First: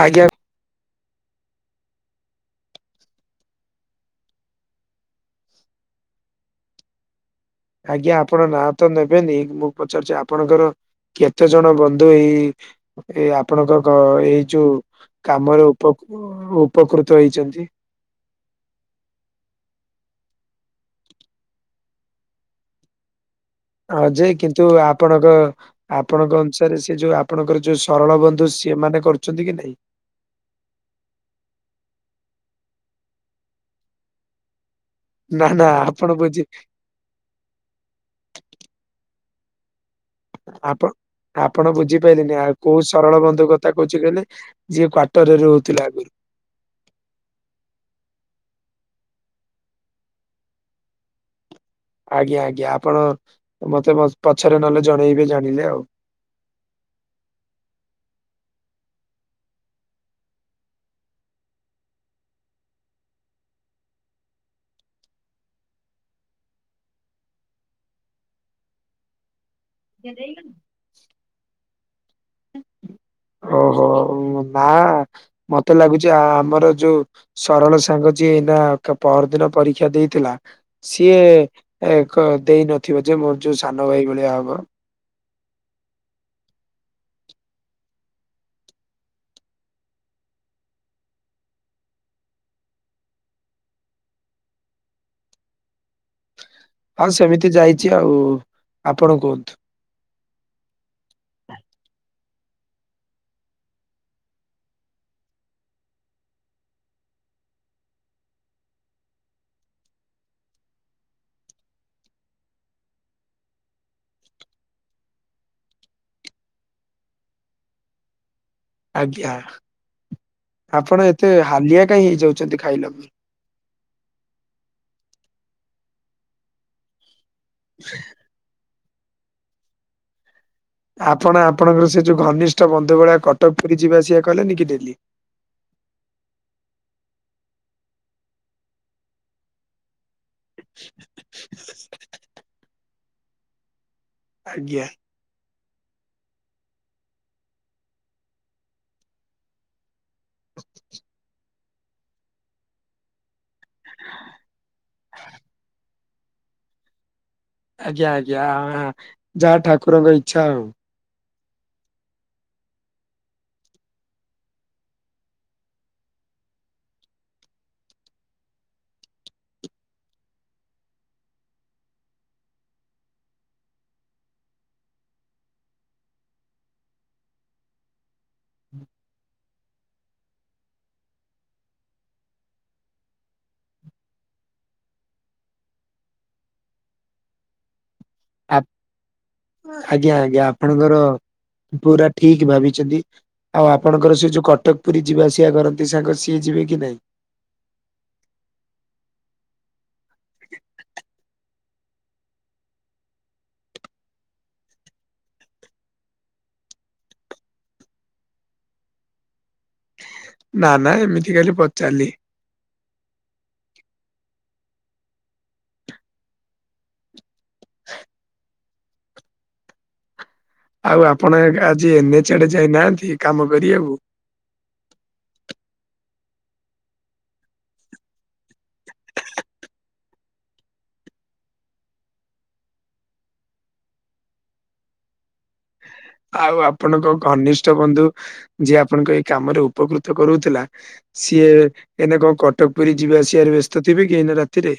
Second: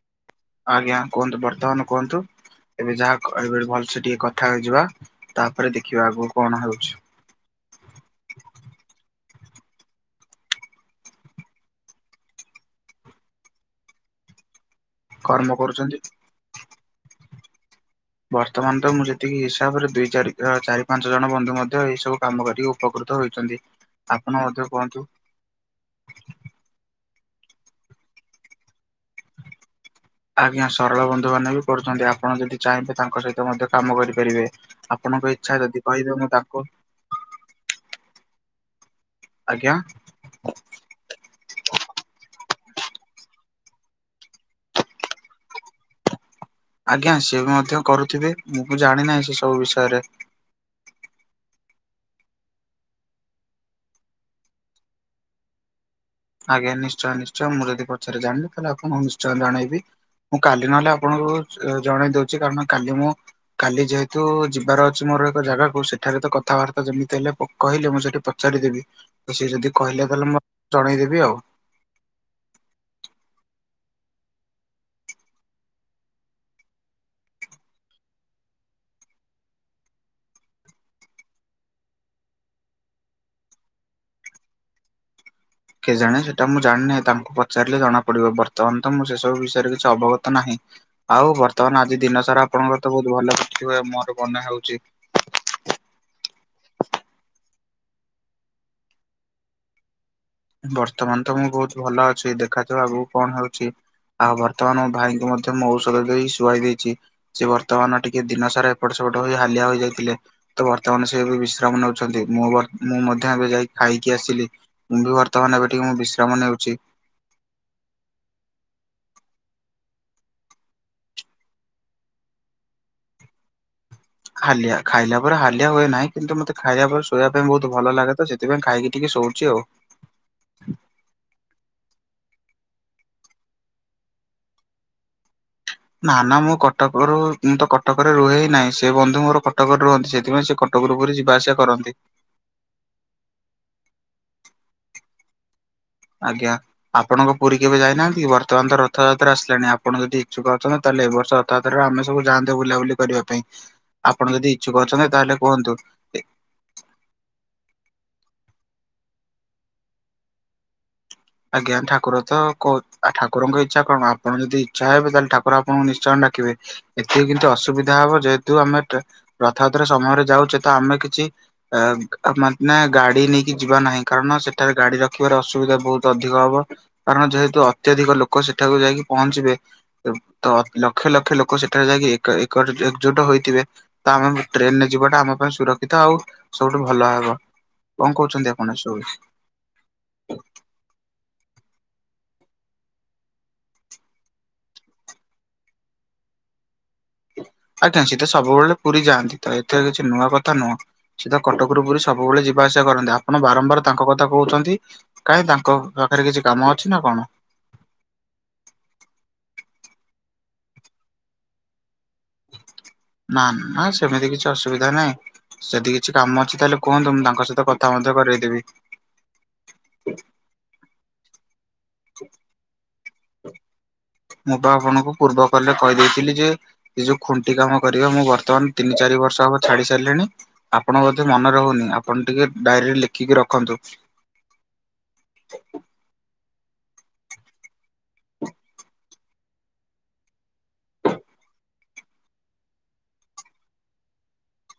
High. ଆଜ୍ଞା କୁହନ୍ତୁ ବର୍ତ୍ତମାନ କୁହନ୍ତୁ। ଏବେ ଯାହା କହିବେ ଭଲସେ ଟିକେ କଥା ହେଇଯିବା ତାପରେ ଦେଖିବା ଆଗକୁ କଣ ହଉଛି। ଆଜ୍ଞା ଆପଣ ନାଁ ତ ନେବେନି ମୁଁ ପଚାରୁଛି ଆପଣଙ୍କର କେତେ ଜଣ ବନ୍ଧୁ ଏଇ ଏ ଆପଣଙ୍କ ଏଇ ଯୋଉ କର୍ମ କାମରେ ଉପ କରୁଛନ୍ତି। ଉପକୃତ ହେଇଛନ୍ତି। ବର୍ତ୍ତମାନ ତ ମୁଁ ଯେତିକି ହିସାବରେ ଦୁଇ ଚାରି ଚାରି ପାଞ୍ଚ ଜଣ ବନ୍ଧୁ ମଧ୍ୟ ଏଇ ସବୁ କାମ କରିକି ଉପକୃତ ହୋଇଛନ୍ତି। ହଁ ଯେ ଆପଣ ମଧ୍ୟ କିନ୍ତୁ କୁହନ୍ତୁ। ଆପଣଙ୍କ ଆପଣଙ୍କ ଅନୁସାରେ ସେ ଯୋଉ ଆପଣଙ୍କର ଯୋଉ ସରଳ ବନ୍ଧୁ ସେମାନେ କରୁଛନ୍ତି କି ନାଇଁ? ଆଜ୍ଞା ସରଳ ବନ୍ଧୁମାନେ ବି କରୁଛନ୍ତି ଆପଣ ଯଦି ଚାହିଁବେ ତାଙ୍କ ସହିତ ମଧ୍ୟ କାମ କରିପାରିବେ। ଆପଣଙ୍କ ନା ଇଛା ନା ଯଦି ଆପଣ କହିବେ ମୁଁ ବୁଝି ତାଙ୍କୁ ଆଜ୍ଞା। ଆପଣ ଆପଣ ବୁଝିପାଇଲେନି ଆଉ କୋଉ ସରଳ ବନ୍ଧୁ କଥା କହୁଛି କହିଲେ। ଯିଏ କ୍ଵାର୍ଟରରେ ରହୁଥିଲା ଆଗରୁ। ଆଜ୍ଞା ସିଏ ବି ମଧ୍ୟ କରୁଥିବେ ମୁଁ ବି ଜାଣିନାହିଁ ସେ ସବୁ ବିଷୟରେ। ଆଜ୍ଞା ଆଜ୍ଞା ଆପଣ ମତେ ପଛରେ ନହେଲେ ଜଣେଇବେ ଜାଣିଲେ ଆଉ। ଆଜ୍ଞା ନିଶ୍ଚୟ ନିଶ୍ଚୟ ମୁଁ ଯଦି ପଛରେ ଜାଣିଲି ତାହେଲେ ଆପଣଙ୍କୁ ନିଶ୍ଚୟ ଜଣେଇିବି। ମୁଁ କାଲି ନହେଲେ ଆପଣଙ୍କୁ ଜଣେଇ ଦଉଛି କାରଣ କାଲି ମୁଁ କାଲି ଯେହେତୁ ଯିବାର ଅଛି ମୋର ଏକ ଜାଗାକୁ ସେଠାରେ ତ କଥାବାର୍ତ୍ତା ଯେମିତି ହେଲେ କହିଲେ ମୁଁ ସେଠି ପଚାରିଦେବି ସେଏ ଯଦି କହିଲେ ତାହେଲେ ମୁଁ ଜଣେଇଦେବି ଆଉ। ଓହୋ ଓ ନା ମତେ ଲାଗୁଛି ଆମର ଯୋଉ ସରଳ ସାଙ୍ଗ ଯିଏ ଏଇନା ପର ଦିନ ପରୀକ୍ଷା ଦେଇଥିଲା। ସିଏ କ ଦେଇନଥିବ ଯେ ମୋର ଯୋଉ ସାନ ଭାଇ ଭଳିଆ ହବ। କେ ଜାଣେ ସେଟା ମୁଁ ଜାଣିିନାହିଁ ତାଙ୍କୁ ପଚାରିଲେ ଜଣା ପଡିବ ବର୍ତ୍ତମାନ ତ ମୁଁ ସେ ସବୁ ବିଷୟରେ କିଛି ଅବଗତ ନାହିଁ। ଆଉ ବର୍ତ୍ତମାନ ଆଜି ଦିନ ସାରା ଆପଣଙ୍କର ତ ବହୁତ ଭଲ କଟିଥିବ ମୋର ମନେ ହଉଛି। ହଁ ସେମିତି ଯାଇଛି ଆଉ ଆପଣ କୁହନ୍ତୁ? ବର୍ତ୍ତମାନ ତ ମୁଁ ବହୁତ ଭଲ ଅଛି ଦେଖାଯାଉ ଆଗକୁ କଣ ହଉଛି। ଆଉ ବର୍ତ୍ତମାନ ମୋ ଭାଇଙ୍କୁ ମଧ୍ୟ ମୁଁ ଔଷଧ ଦେଇ ଶୁଆଇ ଦେଇଛି। ସେ ବର୍ତ୍ତମାନ ଟିକେ ଦିନ ସାରା ଏପଟ ସେପଟ ହୋଇ ହାଲିଆ ହୋଇଯାଇଥିଲେ। ତ ବର୍ତ୍ତମାନ ସେ ବି ବିଶ୍ରାମ ନେଉଛନ୍ତି ମୁଁ ମୁଁ ମଧ୍ୟ ଏବେ ଯାଇକି ଖାଇକି ଆସିଲି ମୁଁ ବି ବର୍ତ୍ତମାନ ଏବେ ଟିକେ ମୁଁ ବିଶ୍ରାମ ନେଉଛି। ଆଜ୍ଞା ଆପଣ ଏତେ ହାଲିଆ କାହିଁ ହେଇଯାଉଛନ୍ତି ଖାଆଇଲା କୁ? ହାଲିଆ ଖାଇଲା ପରେ ହାଲିଆ ହୁଏ ନାହିଁ କିନ୍ତୁ ମତେ ଖାଇଲା ପରେ ଶୋଇବା ପାଇଁ ବହୁତ ଭଲ ଲାଗେ ତ ସେ ସେଥିପାଇ ଖାଇକି ଟିକେ ଶୋଉଛି ଆଉ। ଆପଣ ଆପଣଙ୍କର ସେ ଯୋଉ ଘନିଷ୍ଠ ବନ୍ଧୁ ଭଳିଆ କଟକ ପୁରୀ ଯିବା ଆସିବା କଲେନି କି ଡେଲି। ନା ନା ମୁଁ କଟକରୁ ମୁଁ ତ କଟକରେ ରୁହେ ନାହିଁ ସେ ବନ୍ଧୁ ମୋର କଟକରେ ରୁହନ୍ତି ସେ ସେଥିପାଇଁ ସେ କଟକରୁ ପୁରୀ ଯିବାଆସିବା କରନ୍ତି। ଆଜ୍ଞା। ଆଜ୍ଞା। ଆପଣଙ୍କ ପୁରୀ କେବେ ଯାଇନାହାନ୍ତି ବର୍ତ୍ତମାନ ତ ରଥଯାତ୍ରା ଆସିଲାଣି ଆପଣ ଯଦି ଇଛୁକ ଅଛନ୍ତି ତାହେଲେ ଏ ବର୍ଷ ତାଦ୍ଵରରେ ଆମେ ସବୁ ଯାଆନ୍ତେ ବୁଲାବୁଲି କରିବା ପାଇଁ। ଆପଣ ଯଦି ଇଚ୍ଛୁକ ଅଛନ୍ତି ତାହେଲେ କୁହନ୍ତୁ। ଆଜ୍ଞା ଆଜ୍ଞା ଯାହା ଠାକୁରଙ୍କ ଇଚ୍ଛା ଆଉ। ଆଜ୍ଞା ଠାକୁର ତ ଠାକୁରଙ୍କ ଇଚ୍ଛା କଣ ଆପଣ ଯଦି ଇଛା ହେବେ ତାହେଲେ ଠାକୁର ଆପଣଙ୍କୁ ନିଶ୍ଚୟ ଡାକିବେ। ଏତିକି କିନ୍ତୁ ଅସୁବିଧା ହବ ଯେହେତୁ ଆମେ ରଥଯାତ୍ରା ସମୟରେ ଯାଉଛେ ତ ଆମେ କିଛି ଏ ମାନେ ନା ଗାଡି ନେଇକି ଯିବା ନାହିଁ। କାରଣ ସେଠାରେ ଗାଡି ରଖିବାର ଅସୁବିଧା ବହୁତୁ। ଅଧିକ ହବ କାରଣ ଯେହେତୁ ଅତ୍ୟଧିକ ଲୋକ ସେଠାକୁ ଯାଇକି ପହଞ୍ଚିବେ ତ ଲକ୍ଷ ଲକ୍ଷ ଲୋକ ସେଠାରେ ଯାଇକି ଏକ ଏକଜୁଟ ହୋଇଥିବେ। ତ ଆମେ ଟ୍ରେନରେ ଯିବାଟା ଆମ ପାଇଁ ସୁରକ୍ଷିତ ଆଉ ସବୁଠୁ ଭଲ ହବ। କଣ କହୁଛନ୍ତି ଆପଣ ସ ଆଜ୍ଞା ଆଜ୍ଞା ଆପଣଙ୍କର ପୁରା ଠିକ ଭାବିଛନ୍ତି। ଆଉ ଆପଣଙ୍କର ସେ ଯୋଉ କଟକ ପୁରୀ ଯିବା ଆସିବା କରନ୍ତି ସାଙ୍ଗ ସିଏ ଯିବେ କି ନାଇଁ? ଆଜ୍ଞା ସିଏତ ସବୁବେଳେ ପୁରୀ ଯାଆନ୍ତି ତ ଏଥିରେ କିଛି ନୂଆ କଥା ନୁହଁ। ସେତ କଟକରୁ ପୁରୀ ସବୁବେଳେ ଯିବା ଆସିବା କରନ୍ତି। ଆପଣ ବାରମ୍ବାର ତାଙ୍କ କଥା କହୁଛନ୍ତି। କାହିଁ ତାଙ୍କ ପାଖରେ କିଛି କାମ ଅଛି ନା କଣ? ନା ନା ଏମିତି ଖାଲି ପଚାରିଲି। ନା ନା ସେମିତି କିଛି ଅସୁବିଧା ନାହିଁ। ଯଦି କିଛି କାମ ଅଛି ତାହେଲେ କୁହନ୍ତୁ ମୁଁ ତାଙ୍କ ସହିତ କଥା ମଧ୍ୟ କରଇଦେବି। ଆଉ ଆପଣ ଆଜି ଏନେଚ ଆଡେ ଯାଇନାହାନ୍ତି କାମ କରିବାକୁ। ମୁଁ ତ ଆପଣଙ୍କୁ ପୂର୍ବ କଲେ କହିଦେଇଥିଲି ଯେ ଏ ଯୋଉ ଖୁଣ୍ଟି କାମ କରିବ ମୁଁ ବର୍ତ୍ତମାନ ତିନି ଚାରି ବର୍ଷ ହବ ଛାଡି ସାରିଲିଣି। ଆପଣଙ୍କ ବଧେ ମନେ ରହୁନି ଆପଣ ଟିକେ ଡାଏରୀରେ ଲେଖିକି ରଖନ୍ତୁ। ଆଉ ଆପଣଙ୍କ ଘନିଷ୍ଠ ବନ୍ଧୁ ଯିଏ ଆପଣଙ୍କ ଏଇ କାମରେ ଉପକୃତ କରୁଥିଲା। ସିଏ ଏଇନେ କଣ କଟକ ପୁରୀ ଯିବା ଆସିବାରେ ବ୍ୟସ୍ତ ଥିବେ କି ଏଇନେ ରାତିରେ।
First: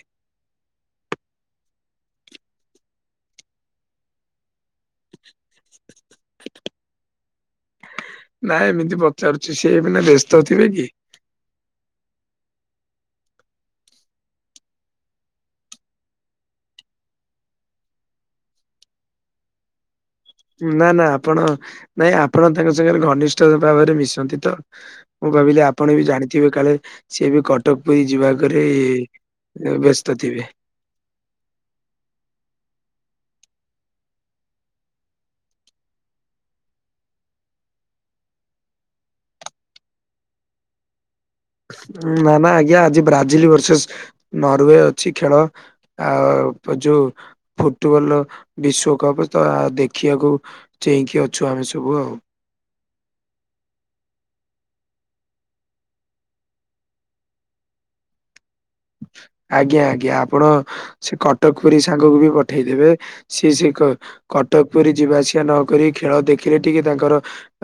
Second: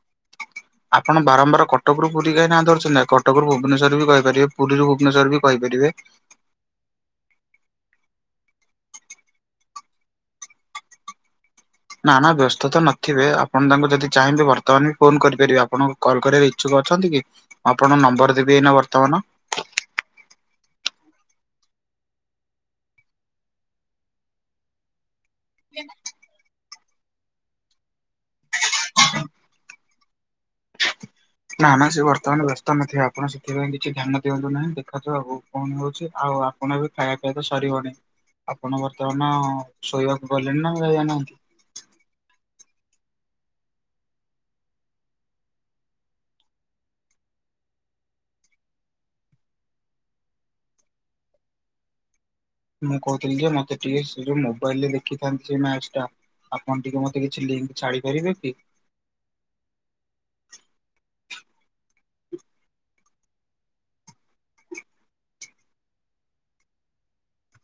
ଆପଣ ବାରମ୍ବାର କଟକ ରୁ ପୁରୀ କାହିଁ ନାଁ ଧରିଛନ୍ତି କଟକ ରୁ ଭୁବନେଶ୍ୱର ବି କହିପାରିବେ। ପୁରୀରୁ ଭୁବନେଶ୍ୱର ବି କହିପାରିବେ। ନାଇଁ ଏମିତି ପଚାରୁଛି ସିଏ ଏକିନା ବ୍ୟସ୍ତ ଥିବେ କି? ନା ନା ବ୍ୟସ୍ତତା ନଥିବେ ଆପଣ ତାଙ୍କୁ ଯଦି ଚାହିଁବେ ବର୍ତ୍ତମାନ ବି ଫୋନ କରିପାରିବେ ଆପଣ କଲ୍ କରିବାର ଇଚ୍ଛୁକ ଅଛନ୍ତି କି ମୁଁ ଆପଣଙ୍କ ନମ୍ବର ଦେବି ଏଇନା ବର୍ତ୍ତମାନ। ନା ନା ଆପଣ ନାଇଁ ଆପଣ ତାଙ୍କ ସାଙ୍ଗରେ ଘନିଷ୍ଠ ଭାବରେ ମିଶନ୍ତି ତ। ମୁଁ କବିଲି ଆପଣ ବି ଜାଣି ଥିବେ କାଳେ ସିଏ ବି କଟକ ପୁରୀ ଯିବାକରେ ବ୍ୟସ୍ତ ଥିବେ। ନା ନା ସେ ବର୍ତ୍ତମାନ ବ୍ୟସ୍ତ ନଥିବେ ଆପଣ ସେଥିପାଇଁ କିଛି ଧ୍ୟାନ ଦିଅନ୍ତୁ ନାହିଁ ଦେଖନ୍ତୁ କଣ ହଉଛି ଆଉ ଆପଣ ବି ଖାଇବା ଖାଇବା ତ ସରିବନି? ଆପଣ ବର୍ତ୍ତମାନ ଶୋଇବାକୁ ଗଲେଣି ନା ଯାୟା ନାହାନ୍ତି। ନା ନା ଆଜ୍ଞା ଆଜି ବ୍ରାଜିଲ ବର୍ଷେସେ ନରୱେ ଅଛି ଖେଳ। ଆଉ ପୋଯୁ ଫୁଟବଲ ବିଶ୍ୱ କପ୍ ତ ଦେଖିବାକୁ ଚେଇକି ଅଛୁ ଆମେ ସବୁ ଆଉ। ମୁଁ କହୁଥିଲି ଯେ ମୋତେ ଟିକେ ସେ ଯୋଉ ମୋବାଇଲ ରେ ଦେଖିଥାନ୍ତି ସେ ମ୍ୟାଚ ଟା। ଆପଣ ଟିକେ ମତେ କିଛି ଲିଙ୍କ ଛାଡି ପାରିବେ କି? ଆଜ୍ଞା ଆଜ୍ଞା ଆପଣ ସେ କଟକ ପୁରୀ ସାଙ୍ଗକୁ ବି ପଠେଇଦେବେ ସିଏ ସେ କ୍ କଟକ ପୁରି ଯିବାଆସିବା ନକରି ଖେଳ ଦେଖିଲେ ଟିକେ ତାଙ୍କର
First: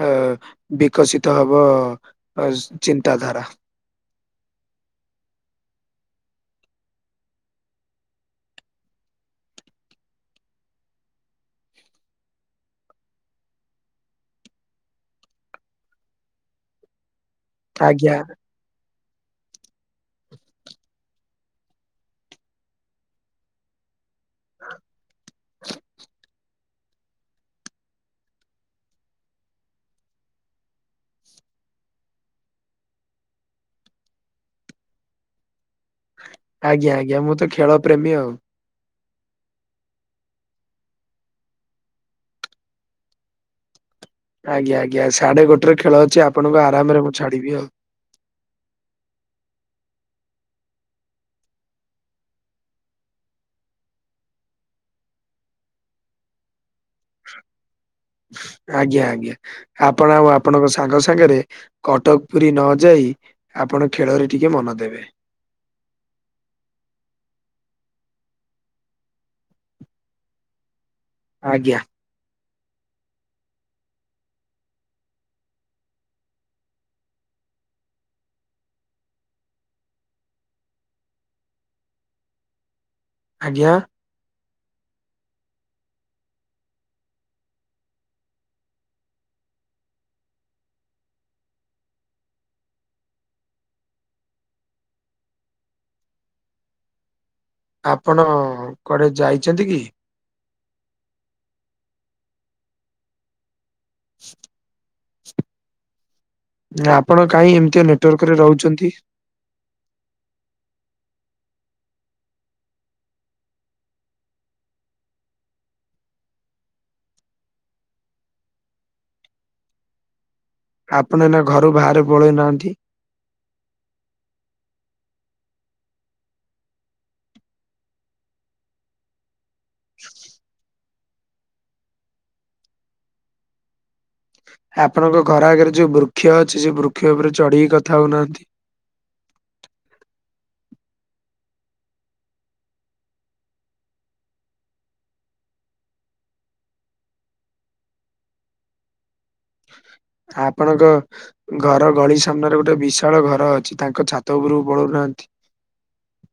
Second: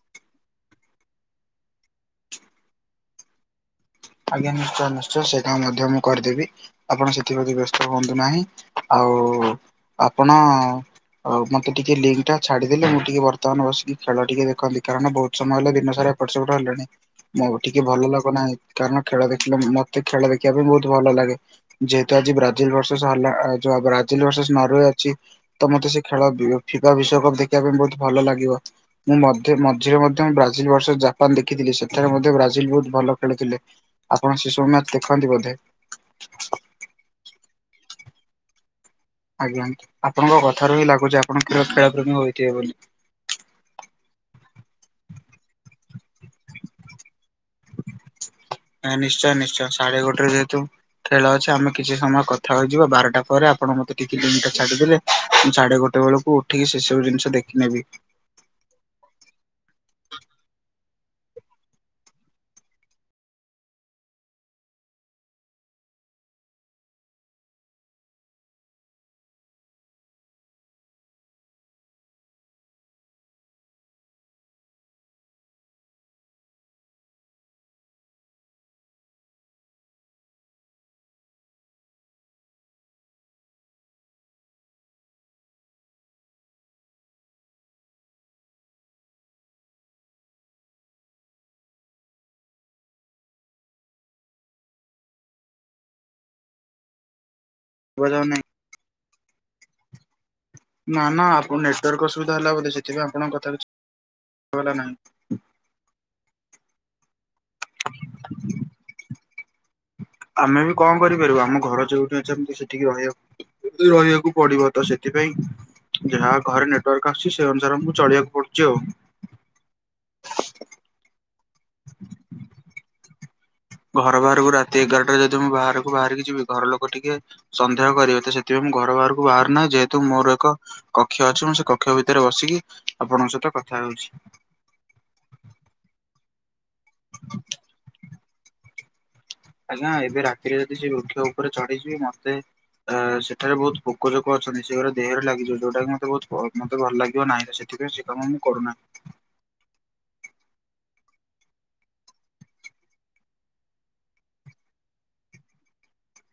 ଅ ବିକଶିତ ହବ ଚିନ୍ତାଧାରା। ଆଜ୍ଞା ନିଶ୍ଚୟ ନିଶ୍ଚୟ ସେଟା ମଧ୍ୟ ମୁଁ କରିଦେବି। ଆପଣ ସେଥିପ୍ରତି ବ୍ୟସ୍ତ ହୁଅନ୍ତୁ ନାହିଁ। ଆଉ-ଉ-ଉ-ଉ ଆପଣ ଆଉ ମତେ ଟିକେ ଲିଙ୍କ୍ ଟା ଛାଡିଦେଲେ ମୁଁ ଟିକେ ବର୍ତ୍ତମାନ ବସିକି ଖେଳ ଟିକେ ଦେଖନ୍ତି। କାରଣ ବହୁତ ସମୟ ହେଲା ଦିନ ସାରା ଏପଟେ ସେପଟେ ହେଲଣି। ମୁଁ ବି ଟିକେ ଭଲ ଆଜ୍ଞା ଲାଗୁ ନାହିଁ। କାରଣ ଖେଳ ଦେଖିଲେ, ମତେ ଖେଳ ଦେଖିବା ପାଇଁ ବହୁତ ଭଲ ଲାଗେ। ଯେହେତୁ ଆଜି ବ୍ରାଜିଲ ବର୍ଷ ସା ହେଲା ଆ [unintelligible] ଚିଲ ଭରସେସ୍ ନରର୍ୱେ ଅଛି ତ ମତେ ସେ ଖେଳ ଫିଫା ବିଶ୍ଵକପ ଦେଖିବା ପାଇଁ ବହୁତ ଭଲ ଲାଗିବ। ମୁଁ ମଧ୍ୟ ମଝିରେ ମଧ୍ୟ ମୁ ବ୍ରାଜିଲ ବରସେସ୍ ଜାପାନ ଦେଖିଥିଲି ସେଠାରେ ମଧ୍ୟ ବ୍ରାଜିଲ ବହୁତ ଭଲ ଖେଳିଥିଲେ। ଆପଣ ସେ ସବୁ ମ୍ୟାଚ୍ ଦେଖନ୍ତି ବୋଧେ? ଆଜ୍ଞା ଆଜ୍ଞା, ମୁଁ ତ ଖେଳ ପ୍ରେମୀ ଆଉ। ଆଜ୍ଞା ଆପଣଙ୍କ କଥାରୁ ହିଁ ଲାଗୁଛି ଆପଣ ଖେଳ ପ୍ରେମୀ ହୋଇଥିବେ ବୋଲି। ଆଜ୍ଞା ଆଜ୍ଞା, ସାଢେ ଗୋଟେରେ ଖେଳ ଅଛି ଆପଣଙ୍କୁ ଆରାମରେ ମୁଁ ଛାଡିବି ଆଉ। ଆ ନିଶ୍ଚୟ ନିଶ୍ଚୟ ସାଢେ ଗୋଟେରେ ଯେହେତୁ ଖେଳ ଅଛି ଆମେ କିଛି ସମୟ କଥା ହୋଇଯିବା। ବାରଟା ପରେ ଆପଣ ମତେ ଟିକେ ଲିଙ୍କଟା ଛାଡିଦେଲେ ମୁଁ ସାଢେ ଗୋଟେ ବେଳକୁ ଉଠିକି ସେ ସବୁ ଜିନିଷ ଦେଖିନେବି। ଆଜ୍ଞା ଆଜ୍ଞା। ଆପଣ ଆଉ ଆପଣଙ୍କ ସାଙ୍ଗ ସାଙ୍ଗରେ କଟକ ପୁରୀ ନ ଯାଇ ଆପଣ ଖେଳରେ ଟିକେ ମନ ଦେବେ। ଆଜ୍ଞା। ଆଜ୍ଞା, ଶୁଭାଯାଉନାହିଁ? ଆପଣ-ଅ-ଅ କୁଆଡେ ଯାଇଛନ୍ତି କି? ନା ନା ଆପଣ ନେଟୱାର୍କ ଅସୁବିଧା ହେଲା ବୋଲି ସେଥିପାଇଁ ଆପଣଙ୍କ କଥା କିଛି ଶୁଭାଗଲା ନାହିଁ। ଆପଣ କାଇ ଏମିତିଆ ନେଟୱାର୍କରେ ରହୁଛନ୍ତି। ଆମେ ବି କଣ କରିପାରିବୁ ଆମ ଘର ଯୋଉଠି ଅଛନ୍ତି ସେଠିକି ରହିବା ରହିବାକୁ ପଡିବ ତ ସେଥିପାଇଁ ଯାହା ଘରେ ନେଟୱାର୍କ ଆସୁଛି ସେ ଅନୁସାରେ ଆମକୁ ଚଳିବାକୁ ପଡୁଛି ଆଉ। ଆପଣ ଏ ନା ଘରୁ ବାହାରେ ପଳେଇ ନାହାନ୍ତି। ଘର ବାହାରକୁ ରାତି ଏଗାରଟା ଯଦି ମୁଁ ବାହାରକୁ ବାହାରିକି ଯିବି ଘର ଲୋକ ଟିକେ ସନ୍ଦେହ କରିବେ ତ ସେଥିପାଇଁ ମୁଁ ଘର ବାହାରକୁ ବାହାରୁ ନାହିଁ ଯେହେତୁ ମୋର ଏକ କକ୍ଷ ଅଛି ମୁ ସେ କକ୍ଷ ଭିତରେ ବସିକି ଆପଣଙ୍କ ସହିତ କଥା ହଉଛି। ଆପଣଙ୍କ ଘର ଆଗରେ ଯୋଉ ବୃକ୍ଷ ଅଛି, ସେ ବୃକ୍ଷ ଉପରେ ଚଢିକି କଥା ହଉନାହାନ୍ତି। ଆଜ୍ଞା ଏବେ ରାତିରେ ଯଦି ସେ ବୃକ୍ଷ ଉପରେ ଚଢିଯିଵି ମତେ ଅ-ଅ-ଅ ସେଠାରେ ବହୁତ ପୋକ ଯୋକ ଅଛନ୍ତି। ସେଗୁରା ଦେହରେ ଲାଗିଯିବ ଯୋଉଟା କି ମତେ ବହୁତ ପ ମତେ ଭଲ ଲାଗିବ ନାହିଁ। ସେ ଠିକ ଅଛି କାମ ମୁଁ କରୁନା। ଆପଣଙ୍କ ଘର ଗଳି ସାମ୍ନାରେ ଗୋଟେ ବିଶାଳ ଘର ଅଛି। ତାଙ୍କ ଛାତ ଉପରକୁ ପଳଉନାହାନ୍ତି।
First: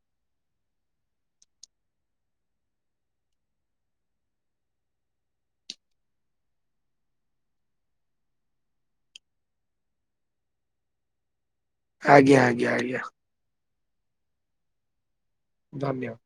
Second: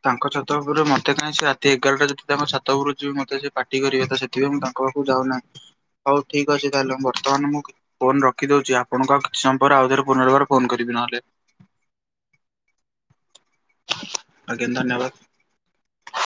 ତାଙ୍କ ଛାତ ଉପରକୁ ମତେ କାଇ ସିଏ ରାତି ଏଗାରଟା ଯଦି ତାଙ୍କ ଛାତ ଉପରକୁ ଯିବି ମତେ ସେ ପାଟି କରିବେ ସେ ଥିପାଇଁ ମୁଁ ତାଙ୍କ ପାଖକୁ ଯାଉନାହିଁ। ହଉ ଠିକ୍ ଅଛି ତାହେଲେ ମ ବର୍ତ୍ତମାନ ମୁଁ ଫୋନ ରଖିଦଉଛି ଆପଣଙ୍କୁ ଆଉ କିଛି ସମୟ ପରେ ଆଉଥରେ ପୁନର୍ବାର ଫୋନ କରିବି ନହେଲେ। ଆଜ୍ଞା ଆଜ୍ଞା ଆଜ୍ଞା। ଆଜ୍ଞା ଧନ୍ୟବାଦ। ଧନ୍ୟବାଦ।